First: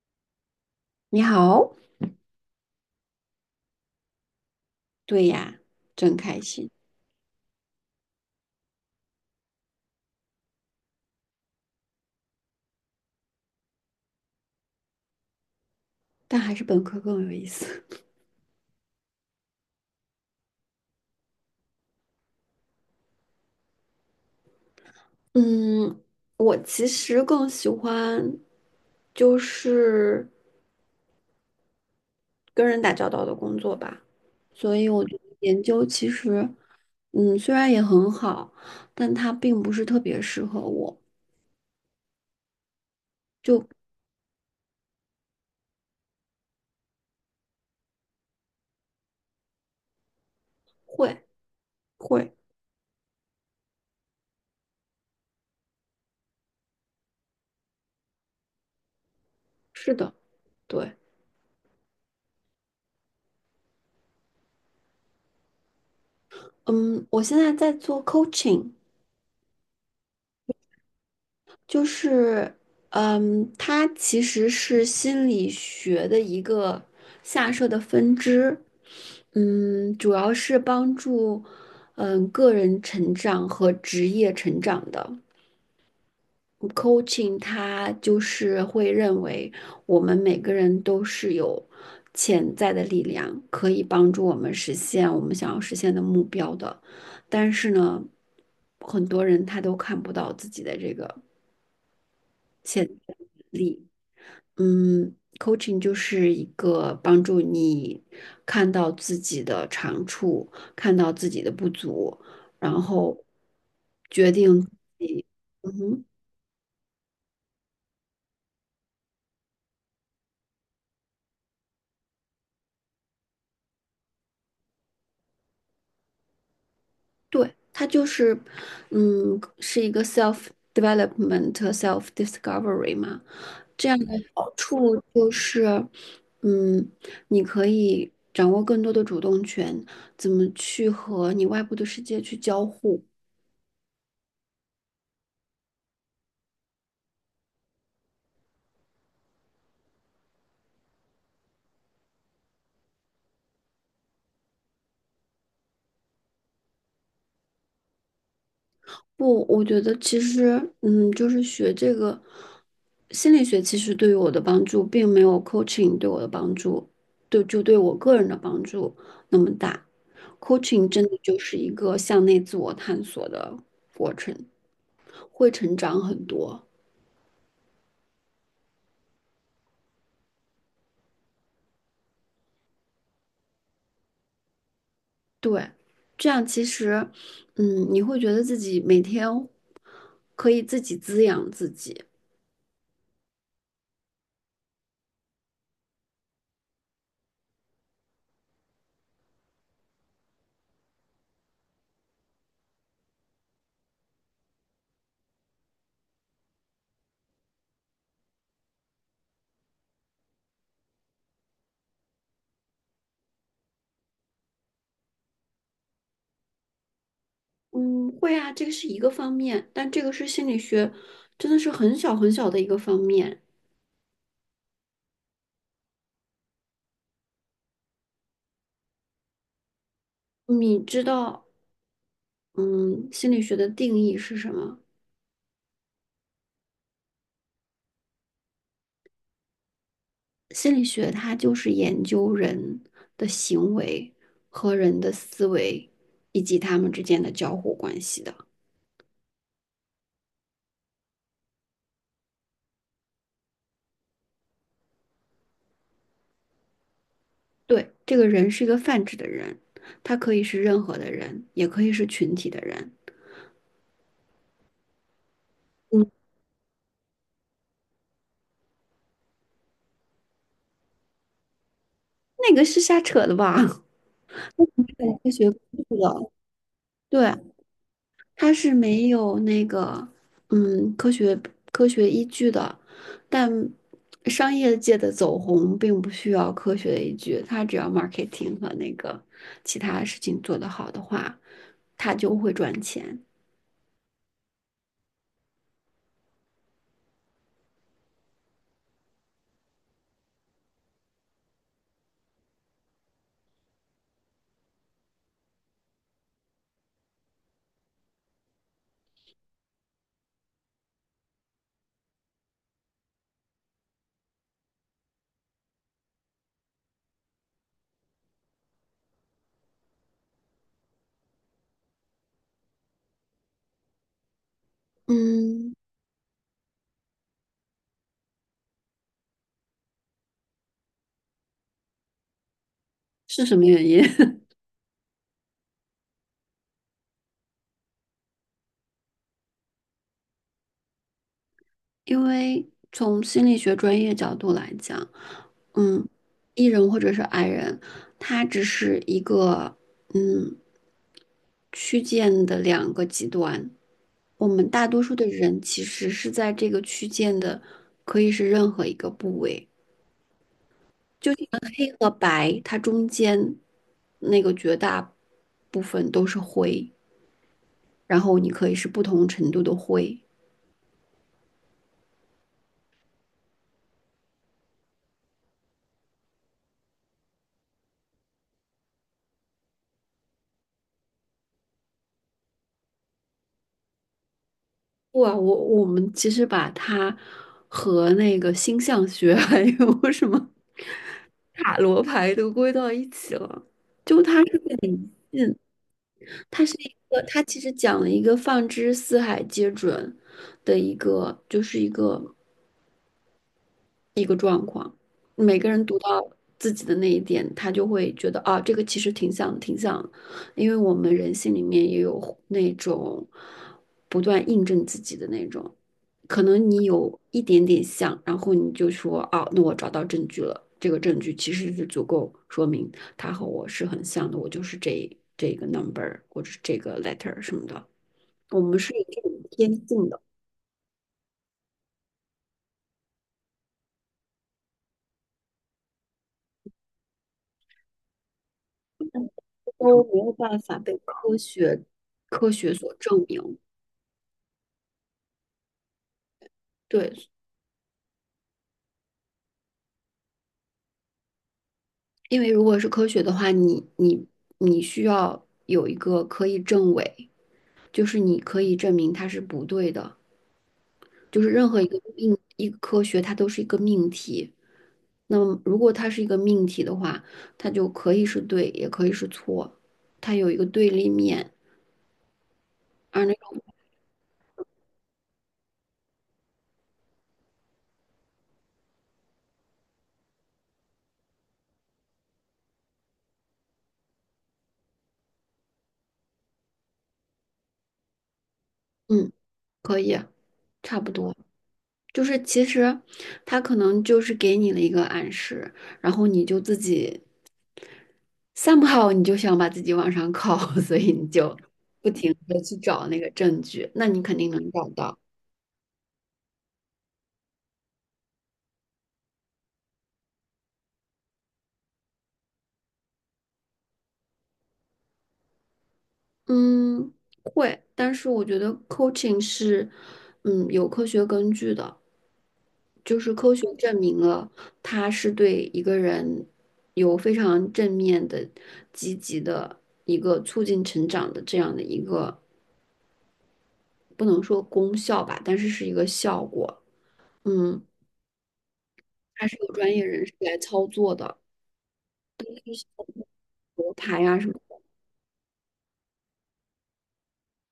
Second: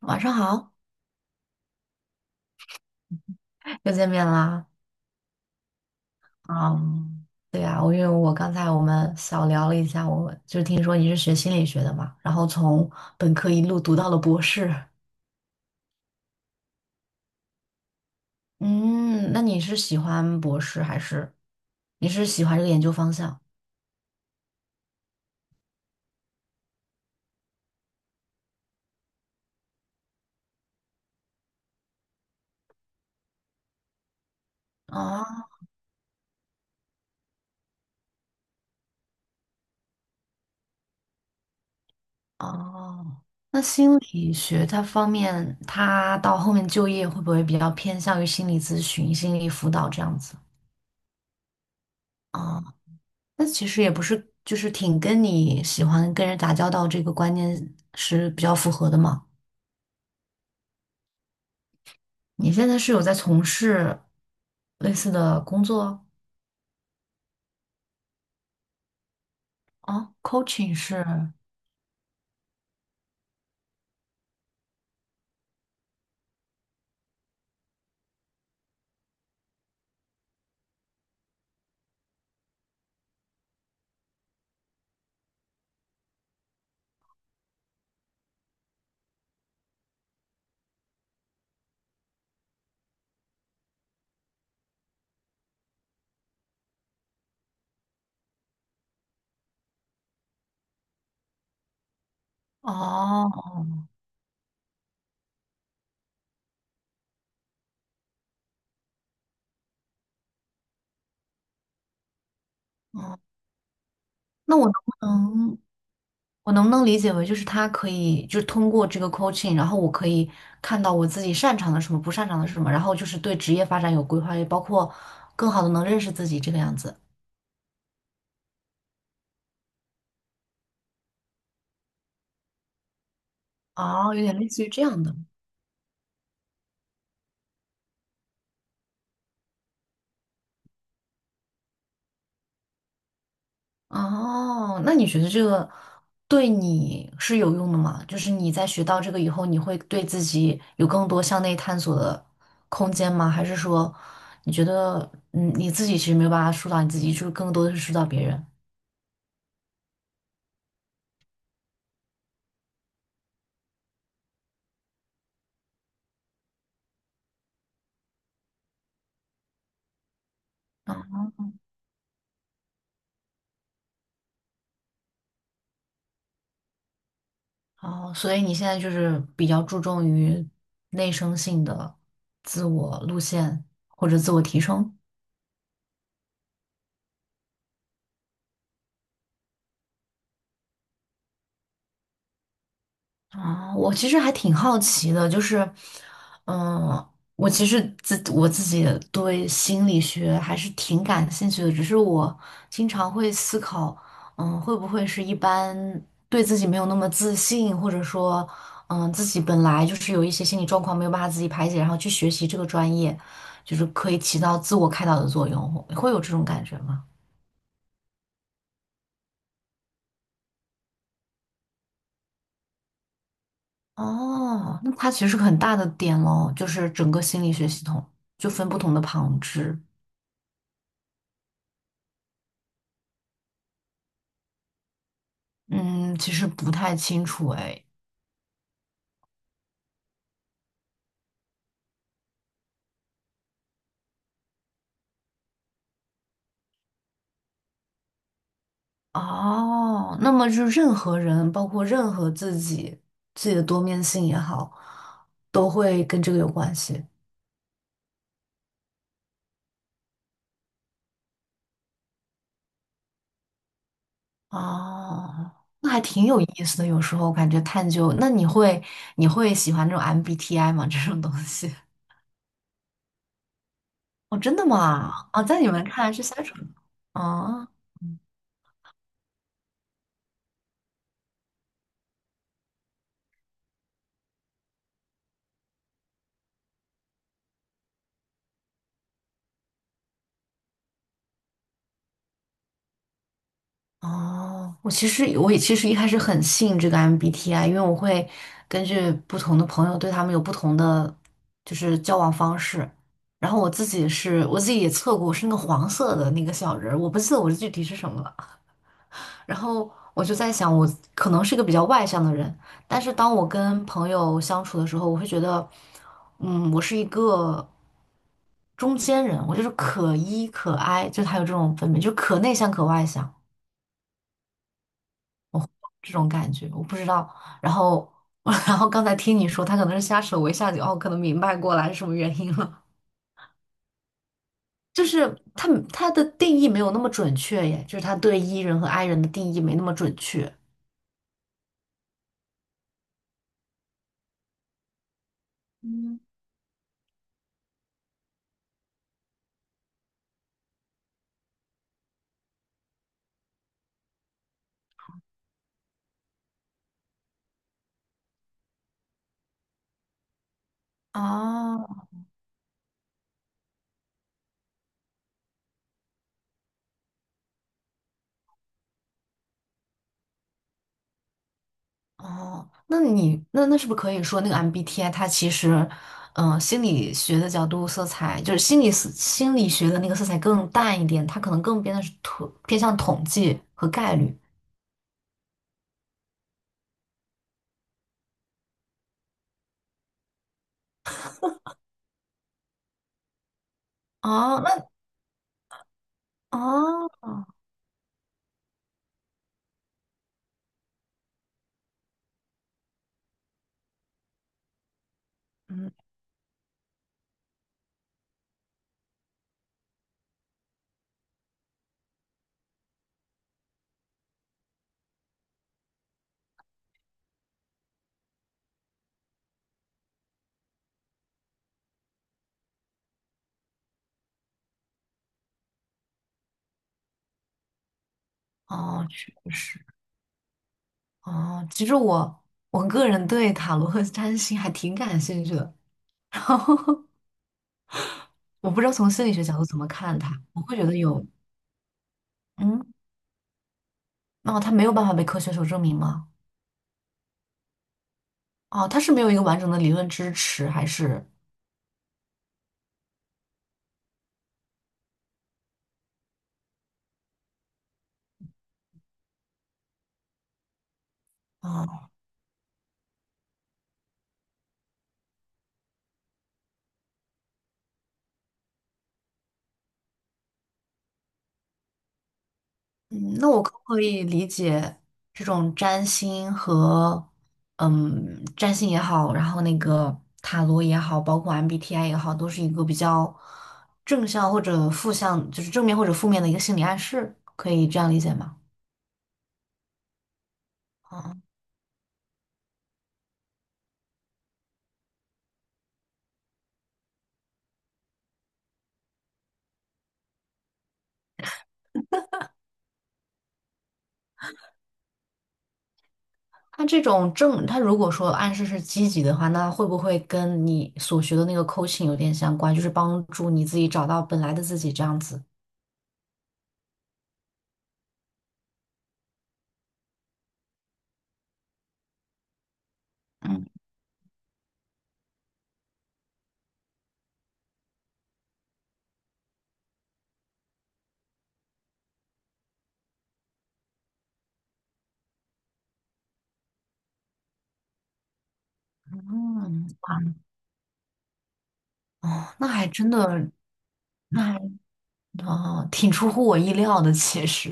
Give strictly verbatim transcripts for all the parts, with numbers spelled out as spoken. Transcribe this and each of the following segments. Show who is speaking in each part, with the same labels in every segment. Speaker 1: 晚上好，
Speaker 2: 你好，
Speaker 1: 又见面啦。
Speaker 2: 对呀，真开心，
Speaker 1: 嗯，对呀，我因为我刚才我们小聊了一下，我就听说你是学心理学的嘛，然后从本科一路读到了博士。
Speaker 2: 但还是本科更有意思。
Speaker 1: 嗯，那你是喜欢博士还是你是喜欢这个研究方向？
Speaker 2: 嗯，我其实更喜欢就是跟人打交道的工作吧，所以我觉得
Speaker 1: 啊？
Speaker 2: 研究其实，嗯，虽然也很好，但它并不是特别适合我。
Speaker 1: 哦，那心理学它方面，它到后面就业会不会比较偏向于心理咨询、心理辅导这样子？
Speaker 2: 会会，
Speaker 1: 啊？那其实也不是，就是挺跟你喜欢跟人打交道这个观念是比较符合的嘛。
Speaker 2: 是的，对，
Speaker 1: 你现在是有在从事类似的工作。
Speaker 2: 嗯，我现在在做 coaching，
Speaker 1: 啊？coaching 是
Speaker 2: 就是，嗯，它其实是心理学的一个下设的分支，嗯，主要是帮助，嗯，个人成长和职业成长的。coaching 它就是会认为我们每个人都是有潜在的力量，可以帮助我们实现我们想要实现的目标的。但是呢，很多人他都看不到自己的这个潜
Speaker 1: 哦，
Speaker 2: 力。嗯，coaching 就是一个帮助你看到自己的长处，看到自己的不足，然
Speaker 1: 嗯，
Speaker 2: 后决
Speaker 1: 那
Speaker 2: 定，
Speaker 1: 我能不能
Speaker 2: 嗯哼，
Speaker 1: 我能不能理解为就是他可以就是通过这个 coaching，然后我可以看到我自己擅长的什么，不擅长的是什么，然后就是对职业发展有规划，也包括更好的能认识自己这个样子。
Speaker 2: 对，它就是，嗯，是一个 self development、self discovery 嘛。这样的
Speaker 1: 哦，有点类
Speaker 2: 好
Speaker 1: 似于这
Speaker 2: 处
Speaker 1: 样的。
Speaker 2: 就是，嗯，你可以掌握更多的主动权，怎么去和你外部的世界去交互。
Speaker 1: 哦，那你觉得这个对你是有用的吗？就是你在学到这个以后，你会对自己有更多向内探索的空间吗？还是说你觉得，嗯，你自己其实没有办法疏导你自己，就是更多的是疏导别人？
Speaker 2: 不，我觉得其实，嗯，就是学这个心理学，其实对于我的帮助，并没有 coaching 对我的帮助，对，就对我个人的帮助那么大。coaching 真的
Speaker 1: 嗯。
Speaker 2: 就是一个向内自我探索的过程，会成长很多。
Speaker 1: 哦，所以你现在就是比较注重于内生性的自我路线或者自我提升。
Speaker 2: 对，这样其实，嗯，你会觉得自己每天可以自己滋养自己。
Speaker 1: 啊，我其实还挺好奇的，就是，嗯，我其实自我自己对心理学还是挺感兴趣的，只是我经常会思考，嗯，会不会是一般对自己没有那么自信，或者说，嗯，自己本来就是有一些心理状况没有办法自己排解，然后去学习这个专业，就是可以起到自我开导的作用，会有这种感觉吗？
Speaker 2: 嗯，会啊，这个是一个方面，但这个是心理学，真的是很小很小的一个方面。
Speaker 1: 哦，那它其实是个很大的点喽，就是整个心理学系统就分不同的旁支。
Speaker 2: 你知道，嗯，心理学的定义是什么？
Speaker 1: 嗯，其实不太清楚哎。
Speaker 2: 心理学它就是研究人的行为和人的思维，以及他们之间的交互关系的。
Speaker 1: 哦，那么就任何人，包括任何自己，自己的多面性也好，都会跟这个有关系。
Speaker 2: 对，这个人是一个泛指的人，他可以是任何的人，也可以是群体的人。
Speaker 1: 哦，那还挺有意思的。有时候感觉探究，那你会你会喜欢这种 M B T I 吗？这种东西？
Speaker 2: 那个是瞎扯的吧？
Speaker 1: 哦，真的吗？
Speaker 2: 科
Speaker 1: 哦，
Speaker 2: 学不
Speaker 1: 在你们
Speaker 2: 是
Speaker 1: 看来是
Speaker 2: 的
Speaker 1: 相处
Speaker 2: 对，
Speaker 1: 哦。
Speaker 2: 它是没有那个嗯科学科学依据的，但商业界的走红并不需要科学的依据，它只要 marketing 和那个其他事情做得好的话，它就会赚钱。
Speaker 1: 哦，我其实我也其实一开始很信这个 M B T I，因为我会根据不同的朋友对他们有不同的就是交往方式。然后我自己是我自己也测过，我是那个黄色的那个小人儿，我不记得我具体是什么了。然后我就在想，我可能是一个比较外向的人，但是当我跟朋友相处的时候，我会觉得，嗯，我是一个中间人，我就是可 E 可 I，就他有这种分别，就可内向可外向。
Speaker 2: 嗯，
Speaker 1: 这种感觉，我不知道。然后，然后刚才听你说，他可能是瞎扯我一下就哦，可能明白过来是什么原因了。
Speaker 2: 是什么原因？
Speaker 1: 就是他他的定义没有那么准确耶，就是他对 E 人和 I 人的定义没那么准确。
Speaker 2: 因为从心理学专业角度来讲，嗯，E 人或者是 I 人，他只是一个嗯。区间的两个极端。我们大多数的人其实是在这个区间的，可以是任何一个部位。黑
Speaker 1: 哦。
Speaker 2: 和白，它中间那个绝大部分都是灰，然后你可以是不同程度的灰。
Speaker 1: 哦，那你那那是不是可以说那个 M B T I 它其实，嗯、心理学的角度色彩就是心理思心理学的那个色彩更淡一点，它可能更偏的是统偏向统计和概率。
Speaker 2: 哇，我我们其实把它和那个星象学 还有什么塔罗牌都归到一起了，就它是。
Speaker 1: 哦，那
Speaker 2: 它是一个，
Speaker 1: 哦。
Speaker 2: 它其实讲了一个放之四海皆准的一个，就是一个一个状况。每个人
Speaker 1: 嗯，
Speaker 2: 读到自己的那一点，他就会觉得啊，这个其实挺像，挺像，因为我们人性里面也有那种不断印证自己的那种，可能你有一点点像，然后你就说啊，那我找到证据了，这个证据其实是足够说明他和我是很像的，我就是这这个 number,或者是这个 letter 什么的。我们是有
Speaker 1: 哦，
Speaker 2: 这种
Speaker 1: 确
Speaker 2: 天
Speaker 1: 实。
Speaker 2: 性的，
Speaker 1: 哦，其实我我个人对塔罗和占星还挺感兴趣的，然后我不知道从心理学角度怎么
Speaker 2: 都
Speaker 1: 看
Speaker 2: 没有
Speaker 1: 它，
Speaker 2: 办
Speaker 1: 我会
Speaker 2: 法
Speaker 1: 觉
Speaker 2: 被
Speaker 1: 得有，
Speaker 2: 科学科学所
Speaker 1: 嗯。
Speaker 2: 证明。
Speaker 1: 哦，它没有办法被科学所证明吗？
Speaker 2: 对，
Speaker 1: 哦，它是没有一个完整的理论支持，还是？
Speaker 2: 因为如果是科学的话，你你你需要有一个可以证伪，就是你可以证明它是不对的。就是任何一个
Speaker 1: 啊？
Speaker 2: 命一个科学，它都是一个命题。那么如果它是一个命题的话，它就可以是对，也可以是错，它有一个对立面。而那
Speaker 1: 嗯，那
Speaker 2: 种
Speaker 1: 我可不可以理解这种占星和嗯，占星也好，然后那个塔罗也好，包括 M B T I 也好，都是一个比较正向或者负向，就是正面或者负面的一个心理暗示，可以这样理解吗？
Speaker 2: 嗯，可以，差不多。
Speaker 1: 啊，
Speaker 2: 就是其实他可能就是给你了一个暗示，然后你就自己 somehow 你就想把自己往上靠，所以你就不停的去找那个证据，那你肯定能找到。
Speaker 1: 它这种正，它如果说暗示是积极的话，那会不会跟你所学的那个 coaching 有点相关，就是帮助你自己找到本来的自己这样子？
Speaker 2: 嗯，会，但是我觉得 coaching 是嗯有科学根据的，就是科学
Speaker 1: 嗯。
Speaker 2: 证明了它是对一个人有非常正面的、积极的一个促进成长的这样的一个不能说功效吧，但是是一个效果。嗯，它是有
Speaker 1: 嗯，
Speaker 2: 专业
Speaker 1: 哇。
Speaker 2: 人士来操作的，
Speaker 1: 哦，那还真的。
Speaker 2: 罗盘呀、什么
Speaker 1: 那。
Speaker 2: 的，
Speaker 1: 哦，挺出乎我意料的，其实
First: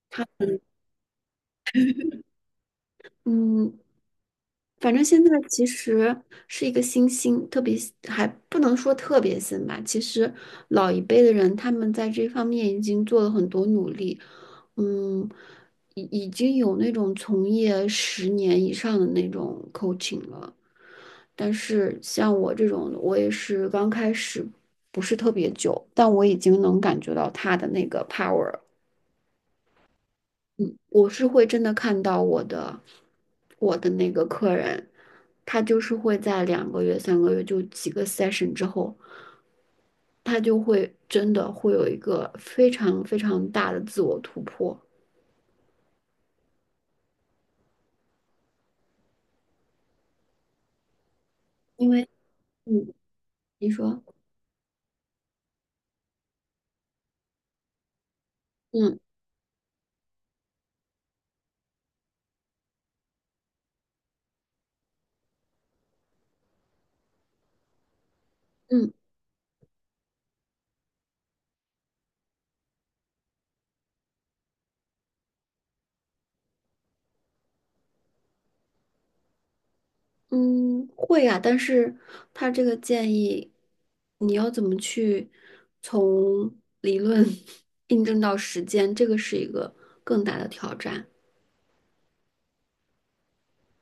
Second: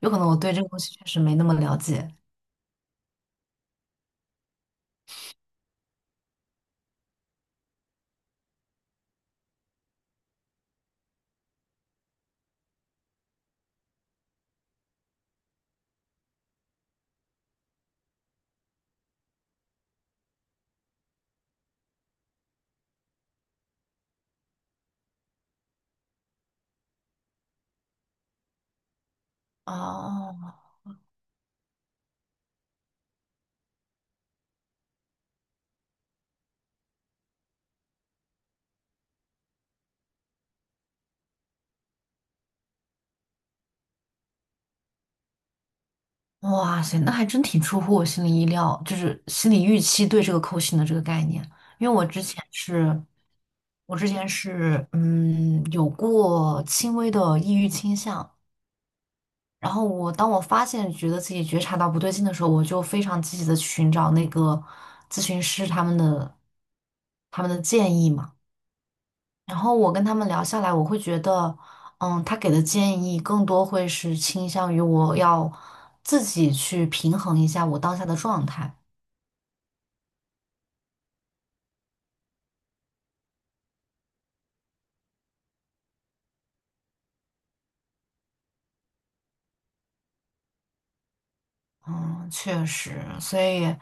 Speaker 1: 有可
Speaker 2: 他
Speaker 1: 能我对
Speaker 2: 们
Speaker 1: 这个东西确实没那么了解。
Speaker 2: 嗯反正现在其实是一个新兴，特别还不能说特别新吧。其实老一辈的人他们在这方面已经做了很多努力，嗯，已已经有那种从业十年以上的那种 coaching 了。但是像我这种，我也是刚开始不是特别久，但我已经能感觉到他的那个 power。
Speaker 1: 哦，
Speaker 2: 嗯，我是会真的看到我的我的那个客人，他就是会在两个月、三个月就几个 session 之后，他就会真的会有一个非常非常大的自我突破。
Speaker 1: 哇塞，那还真挺出乎我心里意料，就是心理预期对这个扣 o 的这个概念，因
Speaker 2: 因
Speaker 1: 为我
Speaker 2: 为，
Speaker 1: 之前
Speaker 2: 嗯，
Speaker 1: 是，
Speaker 2: 你
Speaker 1: 我
Speaker 2: 说，
Speaker 1: 之前是，嗯，有过轻微的抑郁倾向，
Speaker 2: 嗯
Speaker 1: 然后我当我发现觉得自己觉察到不对劲的时候，我就非常积极的寻找那个咨询师他们的他们的建议嘛。
Speaker 2: 嗯
Speaker 1: 然后我跟他们聊下来，我会觉得，嗯，他给的建议更多会是倾向于我要自己去平衡一下我当下的状态。
Speaker 2: 嗯，会啊，但是他这个建议，你要怎么去从理论 印证到实践，这个是一个更大的挑战。
Speaker 1: 嗯，确实，所以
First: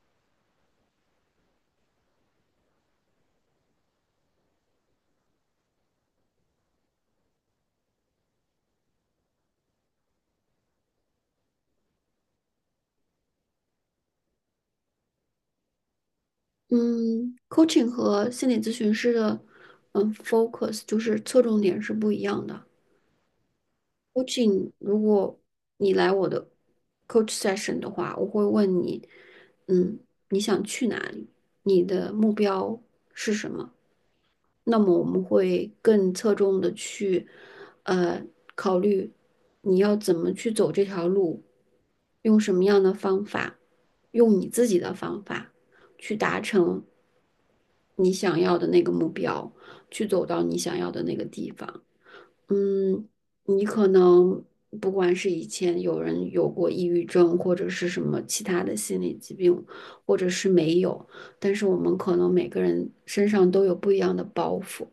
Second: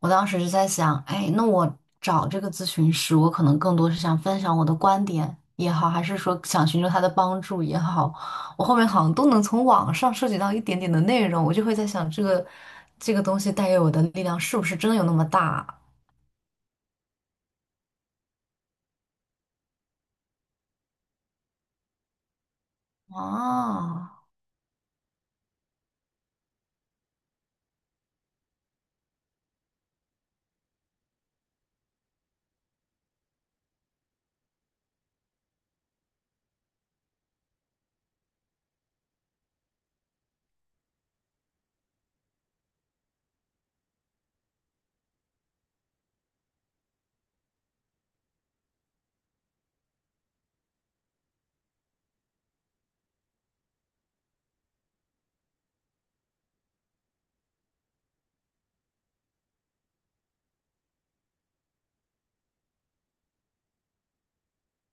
Speaker 1: 我当时就在想，哎，那我找这个咨询师，我可能更多是想分享我的观点也好，还是说想寻求他的帮助也好，我后面好像都能从网上涉及到一点点的内容，我就会在想，这个这个东西带给我的力量是不是真的有那么大。
Speaker 2: 嗯，coaching 和心理咨询师的嗯 focus 就是侧重点是不一样的。
Speaker 1: 啊？啊。
Speaker 2: coaching 如果你来我的 coach session 的话，我会问你，嗯，你想去哪里？你的目标是什么？那么我们会更侧重的去呃考虑你要怎么去走这条路，用什么样的方法，用你自己的方法去达成。你想要的那个目标，去走到你想要的那个地方。嗯，你可能不管是以前有人有过抑郁症，或者是什么其他的心理疾病，或者是没有，但是我们可能每个人身上都有不一样的包袱。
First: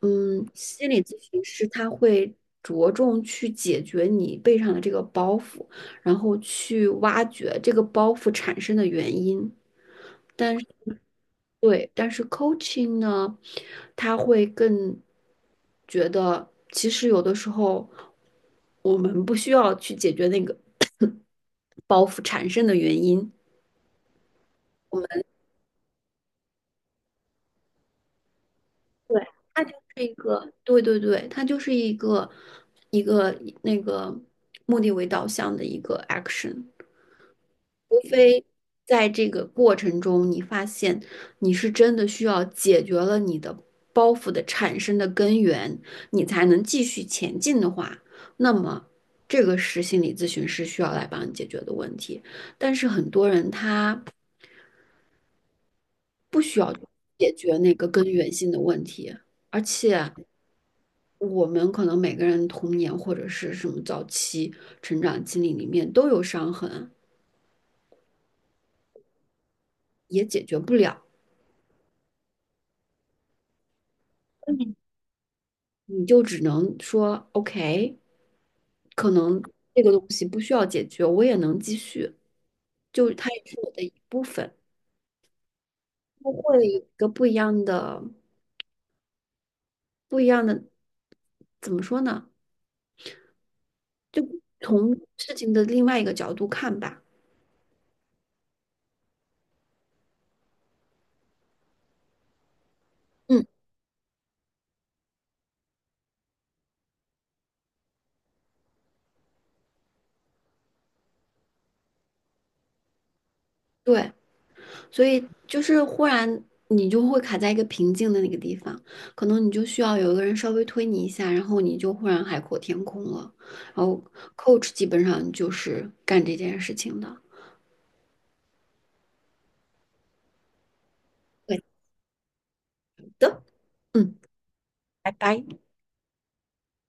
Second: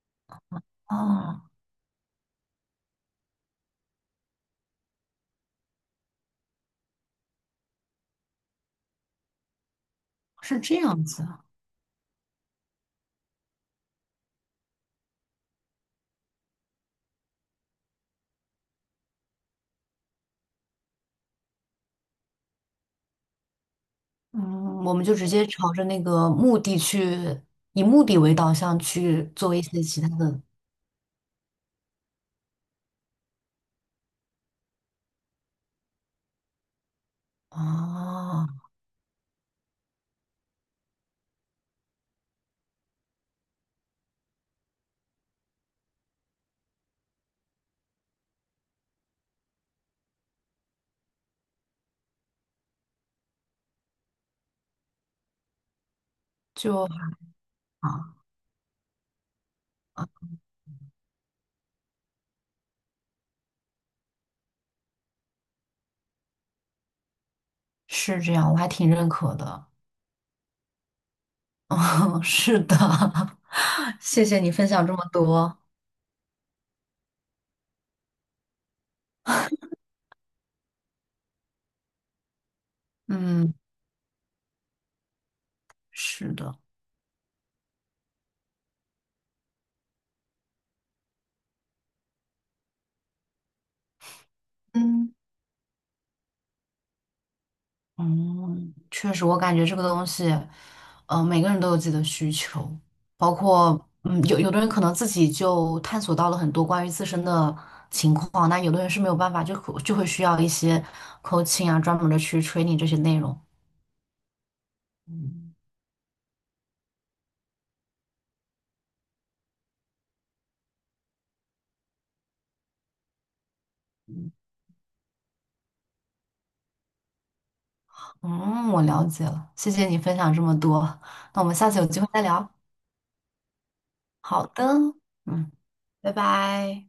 Speaker 2: 嗯，心理咨询
Speaker 1: 哦，
Speaker 2: 师他会着重去解决你背上的这个包袱，然后去挖掘这个包袱产生的原因。但。
Speaker 1: 是这样子啊，
Speaker 2: 对，但是 coaching 呢，他会更觉得，其实有的时候我们不需要去解决那个包袱产生的原因，
Speaker 1: 嗯，我
Speaker 2: 我
Speaker 1: 们
Speaker 2: 们
Speaker 1: 就直接朝着那个目的去，以目的为导向去
Speaker 2: 对，
Speaker 1: 做一
Speaker 2: 它就
Speaker 1: 些其
Speaker 2: 是
Speaker 1: 他
Speaker 2: 一
Speaker 1: 的。
Speaker 2: 个，对对对，它就是一个一个那个目的为导向的一个 action。除非
Speaker 1: 啊，
Speaker 2: 在这个过程中，你发现你是真的需要解决了你的包袱的产生的根源，你才能继续前进的话，那么这个是心理咨询师需要来帮你解决的问题。但是很多人他不需要
Speaker 1: 就
Speaker 2: 解决那个根
Speaker 1: 啊。
Speaker 2: 源性的问题，而
Speaker 1: 啊，
Speaker 2: 且我们可能每个人童年或者是什么早期成长经历里面都有伤痕，
Speaker 1: 是这样，我还挺认可的，
Speaker 2: 也解决不了。
Speaker 1: 嗯，是的，谢谢你分享这么多，
Speaker 2: 你就只能说 OK,可能这个东西不需要解决，我也能继续，就它也
Speaker 1: 嗯，
Speaker 2: 是我的一部分，它
Speaker 1: 是的，
Speaker 2: 会有一个不一样的、不一样的，怎么说呢？就从
Speaker 1: 嗯。
Speaker 2: 事情的另外一个角度看吧。
Speaker 1: 嗯，确实，我感觉这个东西，呃，每个人都有自己的需求，包
Speaker 2: 嗯，
Speaker 1: 括，嗯，有有的人可能自己就探索到了很多关于自身的情况，那有的人是没有办法，就可就会需要一些 coaching 啊，专门的去 training 这些内容。
Speaker 2: 对。所以就是忽然你就会卡在一个瓶颈的那个地方，可能你就需要有一个人稍微推你一下，然后你就忽然海阔天空了。然后 coach 基本上就是干这件事情的。
Speaker 1: 嗯，我了解了，谢谢你分享这么多，那我们
Speaker 2: 对
Speaker 1: 下次有机会再聊。
Speaker 2: 的，嗯。
Speaker 1: 好的，
Speaker 2: 拜拜。
Speaker 1: 嗯，拜拜。